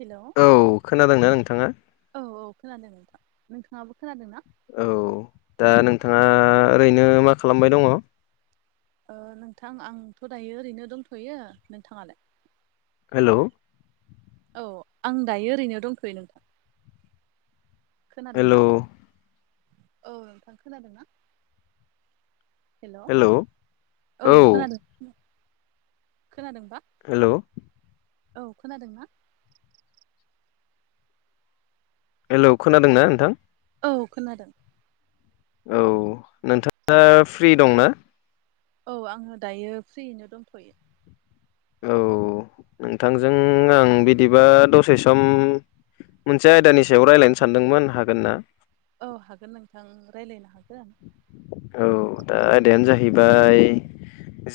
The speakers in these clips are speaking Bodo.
हेल' औ खोनादोंना नोंथाङा? औ औ खोनादों नोंथां। नोंथाङाबो खोनादों ना? औ दा नोंथाङा ओरैनो मा खालामबाय दङ? ओ नोंथां आंथ' दायो ओरैनो दंथ'यो नोंथाङालाय? हेल' औ आं दायो ओरैनो दंथ'यो नोंथां। खोनादों ना हेलौ औ नोंथां खोनादों ना? हेल' हेलौ औ औ खोनादों ओ खोनादोंबा? हेल' औ खोनादों ना? हेलौ खोनादोंना नोंथां? औ खोनादों। औ नोंथाङा फ्रि दंना? औ आङो दायो फ्रियैनो दंथ'यो। औ नोंथांजों आं बिदिबा दसे सम मोनसे आयदानि सायाव रायलायनो सानदोंमोन हागोन ना? औ हागोन नोंथां रायलायनो हागोन। औ दा आयदायानो जाहैबाय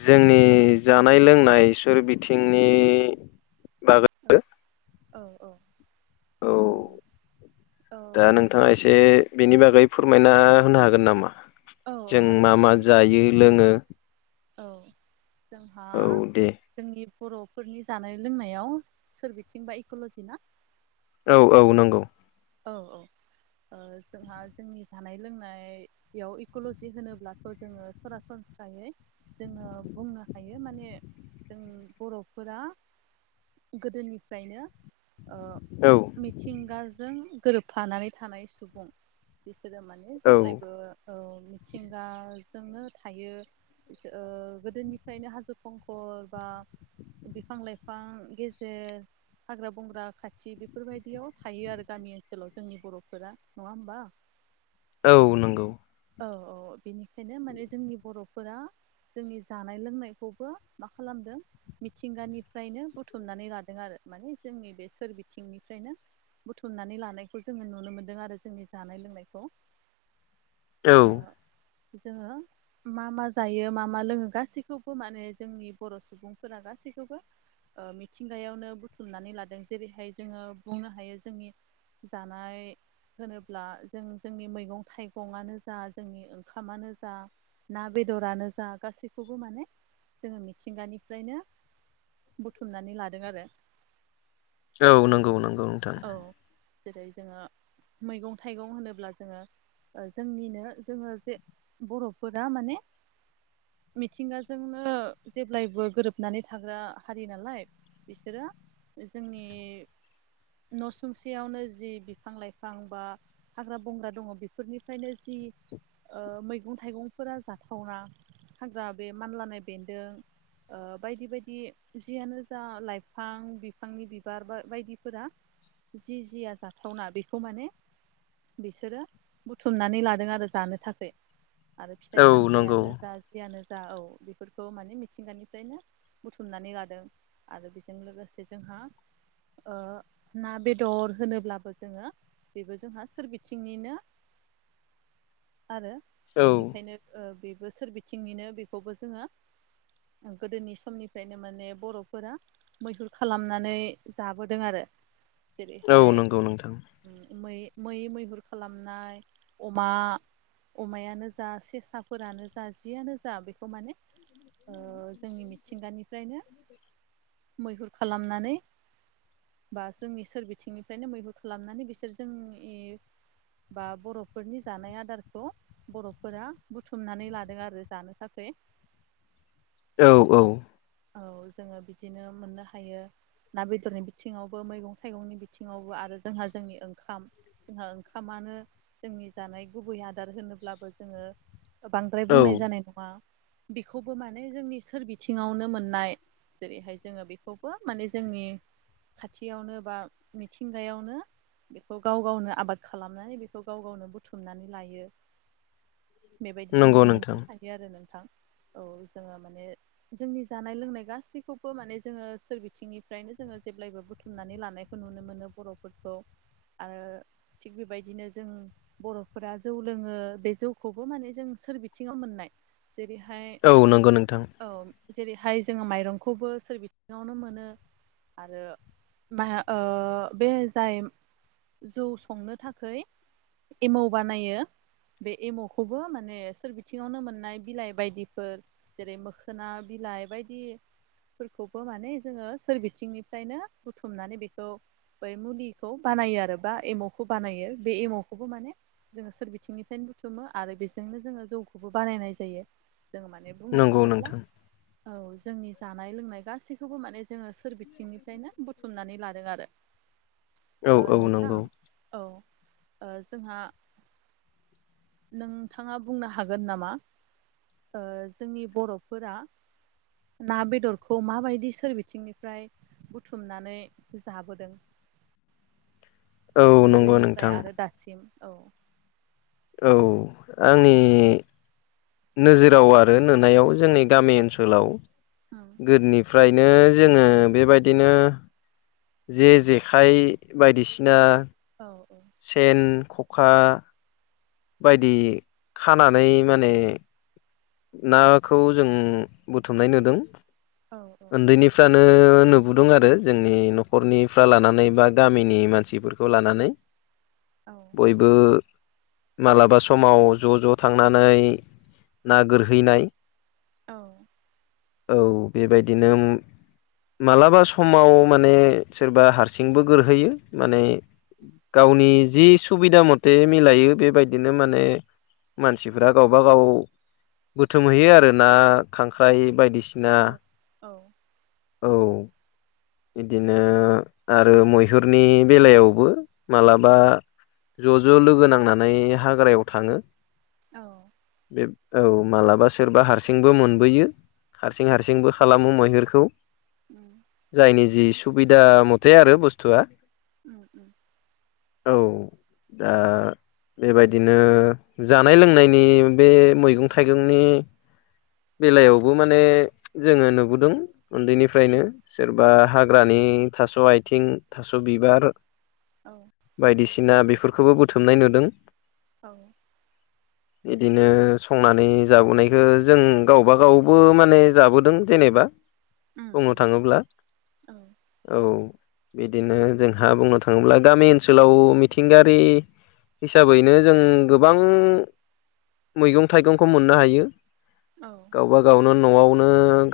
जोंनि जानाय लोंनाय सुर बिथिंनि बागै औ औ औ औ उम औ दा नोंथाङा एसे बेनि बागै फोरमायना होनो हागोन नामा? औ जों हागोन मा मा नोंथां जायो लोङो? औ जोंहा औ दे जोंनि बर'फोरनि जानाय लोंनायाव सोरबिथिंबा इक'ल'जि ना? औ औ नंगौ। औ औ ओ जोंहा जोंनि जानाय लोंनाय बेयाव इक'ल'जि होनोब्लाथ' जोङो सरासनस्रायै जोङो बुंनो हायो माने जों बर'फोरा गोदोनिफ्रायनो ओ औ। मिथिंगाजों गोरोबफानानै थानाय सुबुं बिसोरो माने औ जेब्लायबो औ मिथिंगाजोंनो थायो। ओ-गोदोनिफ्रायनो हाजो खंखर बा बिफां लाइफां गेजेर हाग्रा बंग्रा खाथि बेफोरबायदियाव थायो आरो। गामि ओनसोलाव जोंनि बर'फोरा नङा होमबा? औ नंगौ। औ औ बेनिखायनो माने जोंनि बर'फोरा जोंनि जानाय लोंनायखौबो मा खालामदों? मिथिंगानिफ्रायनो बुथुमनानै लादों आरो माने जोंनि बे सोर बिथिंनिफ्रायनो बुथुमनानै लानायखौ जोङो नुनो मोन्दों आरो जोंनि जानाय लोंनायखौ औ ओ जोङो मा मा जायो मा मा लोङो गासैखौबो माने जोंनि बर' सुबुंफोरा गासैखौबो ओ मिथिंगायावनो बुथुमनानै लादों जेरैहाय जोङो बुंनो हायोज जोंनि जानाय होनोब्ला जों जोंनि मैगं थाइगंआनो जा जोंनि ओंखामानो जा ना बेदरानो जा गासैखौबो माने जोङो मिथिंगानिफ्रायनो बुथुमनानै लादों आरो। औ नंगौ नंगौ। नोंथां औ जेरै जोङो मैगं थाइगं होनोब्ला जोङो ओ जोंनिनो जोङो जे बर'फोरा माने मिथिंगाजोंनो जेब्लायबो गोरोबनानै थाग्रा हारि नालाय बिसोरो जोंनि न' सुंसेयावनो जि बिफां लाइफां बा हाग्रा बंग्रा दङ बेफोरनिफ्रायनो जि ओ-मैगं थाइगंफोरा जाथावना। हाग्रा बे मानलानाय बेन्दों। ओ बायदि बायदि जियानो जा लाइफां बिफांनि बिबार बा- बायदिफोरा जि जिया जाथावना बेखौ माने बिसोरो बुथुमनानै लादों आरो जानो थाखै। आरो फिथाइ औ नंगौ सामथायाइानो जा जियानो जा औ बेफोरखौ माने मिथिंगानिफ्रायनो बुथुमनानै लाादों आरो बेजों लोगोसे जोंहा ओ- ना बेदर होनोब्लाबो जोङो बेबो जोंहा सोरबिथिंनिनो आरो औ बेनिखायनो ओ-बेबो सोर बिथिंनिनो बेखौबो जोङो गोदोनि समनिफ्रायनो माने बर'फोरा मैहुर खालामनानै जाबोदों आरो। औ जेरैहाय नंगौ नोंथां मै मै मैहुर खालामनाय अमा अमायानो जा सेसाफोरानो जा जियानो जा बेखौ माने ओ‌- जोंनि मिथिंगानिफ्रायनो मैहुर खालामनानै बा जोंनि सोर बिथिंनिफ्रायनो मैहुर खालामनानै बिसोर जोंनि बा बर'फोरनि जानाय आदारखौ बर'फोरा बुथुमनानै लादों आरो जानो थाखै। औ औ। औ जोङो बिदिनो मोननो हायो ना बेदरनि बिथिङाव। बो मैगं थाइगंनि बिथिङावबो आरो जोंहा जोंनि ओंखाम। जोंहा ओंखामानो जोंनि जानाय गुबै आदार होनोब्लाबो जोङो बांद्राय औ बुंनाय जानाय नङा बेखौबो माने जोंनि सोर बिथिङावनो मोननाय जेरैहाय जोङो बेखौबो माने जोंनि खाथियावनो बा मिथिंगायावनो बेखौ गाव गावनो आबाद खालामनानै बेखौ गाव गावनो बुथुमनानै लायो। बेबायदि नंगौ जोङो नोंथां मोननो हायो आरो नोंथां औ जोङो माने जोंनि जानाय लोंनाय गासैखौबो माने जोङो सोर बिथिंनिफ्रायनो जोङो जेब्लायबो बुथुमनानै लानायखौ नुनो मोनो बर'फोरखौ आरो थिग बेबायदिनो जों बर'फोरा जौ लोङो बे जौखौबो माने जों सोर बिथिङाव मोननाय जेरैहाय औ नंगौ नोंथां औ जेरैहाय जोङो माइरंखौबो सोर बिथिङावनो मोनो आरो मा ओ बे जाय जौ संनो थाखाय एमौ बानायो बे एम'खौबो माने सोर बिथिङावनो मोननाय बिलाइ बायदिफोर जेरै मोखोना बिलाइ बायदि फोरखौबो माने जोङो सोरबिथिंनिफ्रायनो बुथुमनानै बेखौ बै मुलिखौ बानायो आरो बा एमावखौ बानायो बे एमावखौबो माने जोङो सोर बिथिंनिफ्रायनो बुथुमो आरो बेजोंनो जोङो जौखौबो बानायनाय जायो जोङो माने बुंनो नंगौ थाङोब्ला नोंथां औ जोंनि जानाय लोंनाय गासैखौबो माने जोङो सोर बिथिंनिफ्रायनो बुथुमनानै लादों आरो औ ओ- औ नोंथां। नंगौ औ ओ-जोंहा नोंथाङा बुंनो हागोन नामा ओ-जोंनि बर'फोरा ना बेदरखौ माबायदि सोर बिथिंनिफ्राय बुथुमनानै जाबोदों औ नंगौ गोदोनिफ्राय नोंथां आरो दासिम औ। औ आंनि नोजोराव आरो नुनायाव जोंनि गामि ओनसोलाव औ गोदोनिफ्रायनो जोङो बेबायदिनो जे जेखाइ बायदिसिना औ औ सेन ख'खा बायदि खानानै माने नाखौ जों बुथुमनाय नुदों। औ औ उन्दैनिफ्रानो नुबोदों आरो जोंनि न'खरनिफ्रा लानानै बा गामिनि मानसि खौ लानानै औ बयबो मालाबा समाव ज' ज' थांनानै ना गोरहैनाय औ औ बेबायदिनो ओम। मालाबा समाव माने सोरबा हारसिंबो गोरहैयो माने गावनि जि सुबिदा मथे मिलायो बेबायदिनो माने मानसिफ्रा गावब गाव बथोमहैयो आरो ना खांख्राइ बायदिसिना औ औ औ। नंगौ बिदिनो आरो मैहुरनि बेलायावबो मालाबा ज' ज' लोगो नांनानै हाग्रायाव थाङो औ बे औ माब्लाबा सोरबा हारसिंबो मोनबोयो हारसिं हारसिंबो खालामो मैहुरखौ ओं जायनि जि सुबिदा मथे आरो बुस्थुआ उम उम औ दा बेबायदिनो जानाय लोंनायनि बे मैगं थाइगंनि बेलायावबो माने जोङो नुबोदों उन्दैनिफ्रायनो सोर बा हाग्रानि थास' आथिं थास' बिबार औ बायदिसिना बेफोरखौबो बुथुमनाय नुदों औ बिदिनो संनानै जाबोनायखौ जों गावबाागावबो माने जाबोदों जेनेबा उम बुंनो उम थाङोब्ला औ औ बिदिनो जोंहा बुंनो थाङोब्ला गामि ओनसोलाव मिथिंगायारि हिसाबैनो जों गोबां मैगं थाइगंखौ मोननो हायो औ गावबा गावनो न'आवनो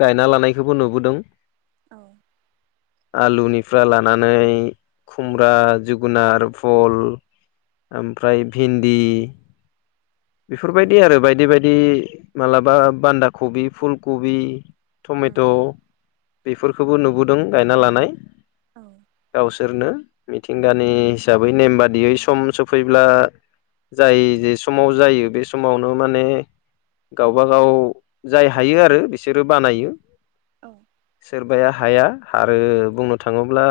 गायना लानायखौबो नुबोदों औ आलुनिफ्राय लानानै खुमब्रा जो गुनार फल ओमफ्राय भिन्दि औ बेफोरबायदि आरो बायदि बायदि मालाबा बान्दा कबि फुल कबि टमेट' उम बेफोरखौबो नुबोदों गायना लानाय औ गावसोरनो मिथिंगानि हिसाबै नेम बादियै सम सफैब्ला जाय जे समाव जायो बे समावनो माने गावबाागाव जाय हायो आरो बिसोरो बानायो औ सोरबाया हाया आरो बुंनो थाङोब्ला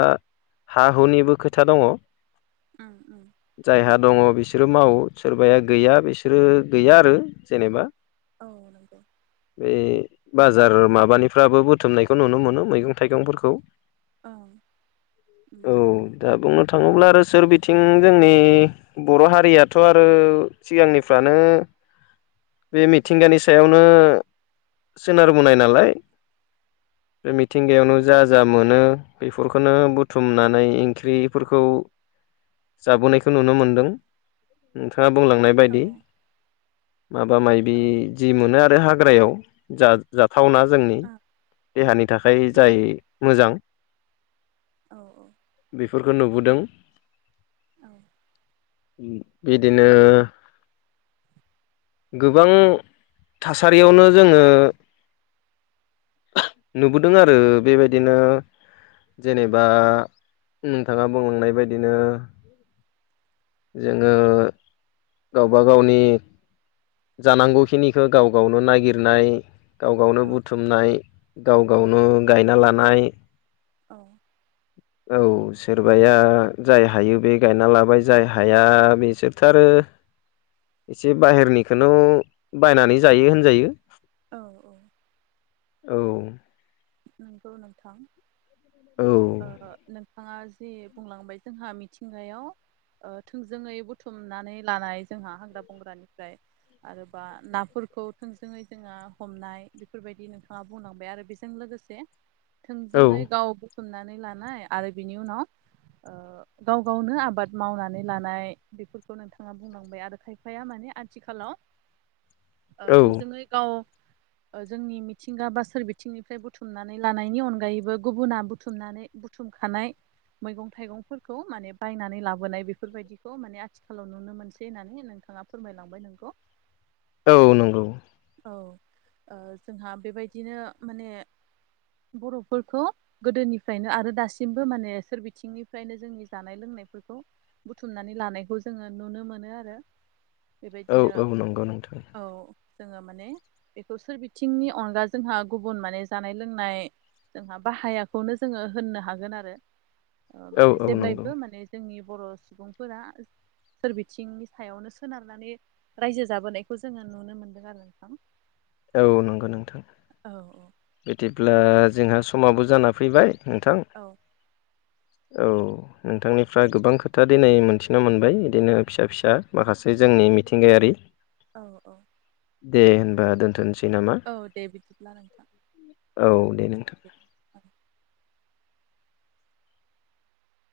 हा हुनिबो खोथा दङ ओम ओम जायहा दङ बिसोरो मावो सोरबाया गैया बिसोरो गैया आरो जेनेबा औ नंगौ बे बाजार माबानिफ्राबो बुथुमनायखौ नुनो मोनो मैगं थाइगंफोरखौ औ उम औ दा बुंनो थाङोब्ला आरो सोर बिथिं जोंनि बर' हारियाथ' आरो सिगांनिफ्राय फ्रानो बे मिथिंगानि सायावनो सोनारबोननाय नालाय बे मिथिंगायावनो औ जा जा मोनो बेफोरखौनो बुथुमनानै ओंख्रिफोरखौ जाबोनायखौ नुनो मोनदों नोंथाङा बुंलांनाय औ बायदि माबा माबि औ ओं जि मोनो आरो हाग्रायाव जा जाथावना जोंनि देहानि थाखाय जाय उम मोजां औ औ बेफोरखौ नुबोदों औ बिदिनो गोबां थासारियावनो जोङो नुबोदों आरो बेबायदिनो जेनेबा नोंथाङा बुंलांनाय बायदिनो जोङो गावबा गावनि जानांगौखिनिखौ गाव गावनो नागिरनाय गाव गावनो औ बुथुमनाय गाव औ गावनो गायना लानाय औ औ सोरबाया जाय हायो बे गायना लाबाय जाय हाया बिसोरथो आरो एसे बाहेरनिखौनो बायनानै जायो होनजायो औ औ औ नोंगौ नोंथां औ ओ नोंथाङा जे बुंलांबाय जोंहा मिथिंगायाव ओ थोंजोङै बुथुमनानै लानाय जोंहा हाग्रा बंग्रानिफ्राय आरोबा नाफोरखौ थोंजोङै जोङो हमनाय बेफोरबायदि नोंथाङा बुंलांबाय आरो बे जों लोगोसे थोंजोङै औ गाव बुथुमनानै लानाय आरो बेनि उनाव ओ गाव गावनो आबाद मावनानै लानाय बेफोरखौ नोंथाङा बुंलांबाय आरो खायफ बिफाया माने आथिखालाव औ थोंजोङै गाव जोंनि मिथिंगा बा सोरबिं आथिंनिफ्राय बुथुमनानै लानायनि अनगायैबो गुबुना बुथुमनानै बुथुमखानाय मैगं थाइगंफोरखौ माने बायनानै लाबोनाय बेफोरबायदिखौ माने आथिखालाव नुनो मोनसै होननानै नोंथाङा फोरमायलांबाय नोंखौ औ नंगौ औ जोंहा ओ बेबायदिनो माने बर'फोरखौ गोदोनिफ्रायनो आरो दासिमबो माने सोर बिथिंनिफ्रायनो जोंनि जानाय लोंनायफो‌रखौ बुथुमनानै लानायखौ जोङो नुनो मोनो आरो औ बेबायदिनो औ नंगौ नोंथां औ जोङो माने बेखौ सोर बिथिंनि अनगा जोंहा गुबुन माने जानाय लोंनाय जोंहा बाहायाखौनो जोङो होननो हागोन आरो औ माने औ नंगौ जेब्लायबो माने जोंनि बर' सुबुंफोरा सोरबिथिंनि सायावनो सोनारनानै रायजो जाबोनायखौ जोङो नुनो मोन्दों आरो नोंथां औ नंगौ नोंथां औ औ। बिदिब्ला बिदि जोंहा समाबो जाना फैबाय नोंथां। औ। औ। नोंथांनिफ्रा गोबां खोथा दिनै मोनथिनो मोनबाय बिदिनो फिसा फिसा माखासे जोंनि मिथिंगायारि। औ औ। दे होनबा दोनथ'नोसै नामा। औ दे बिदिब्ला नोंथां। औ दे नोंथां। [unintelligible]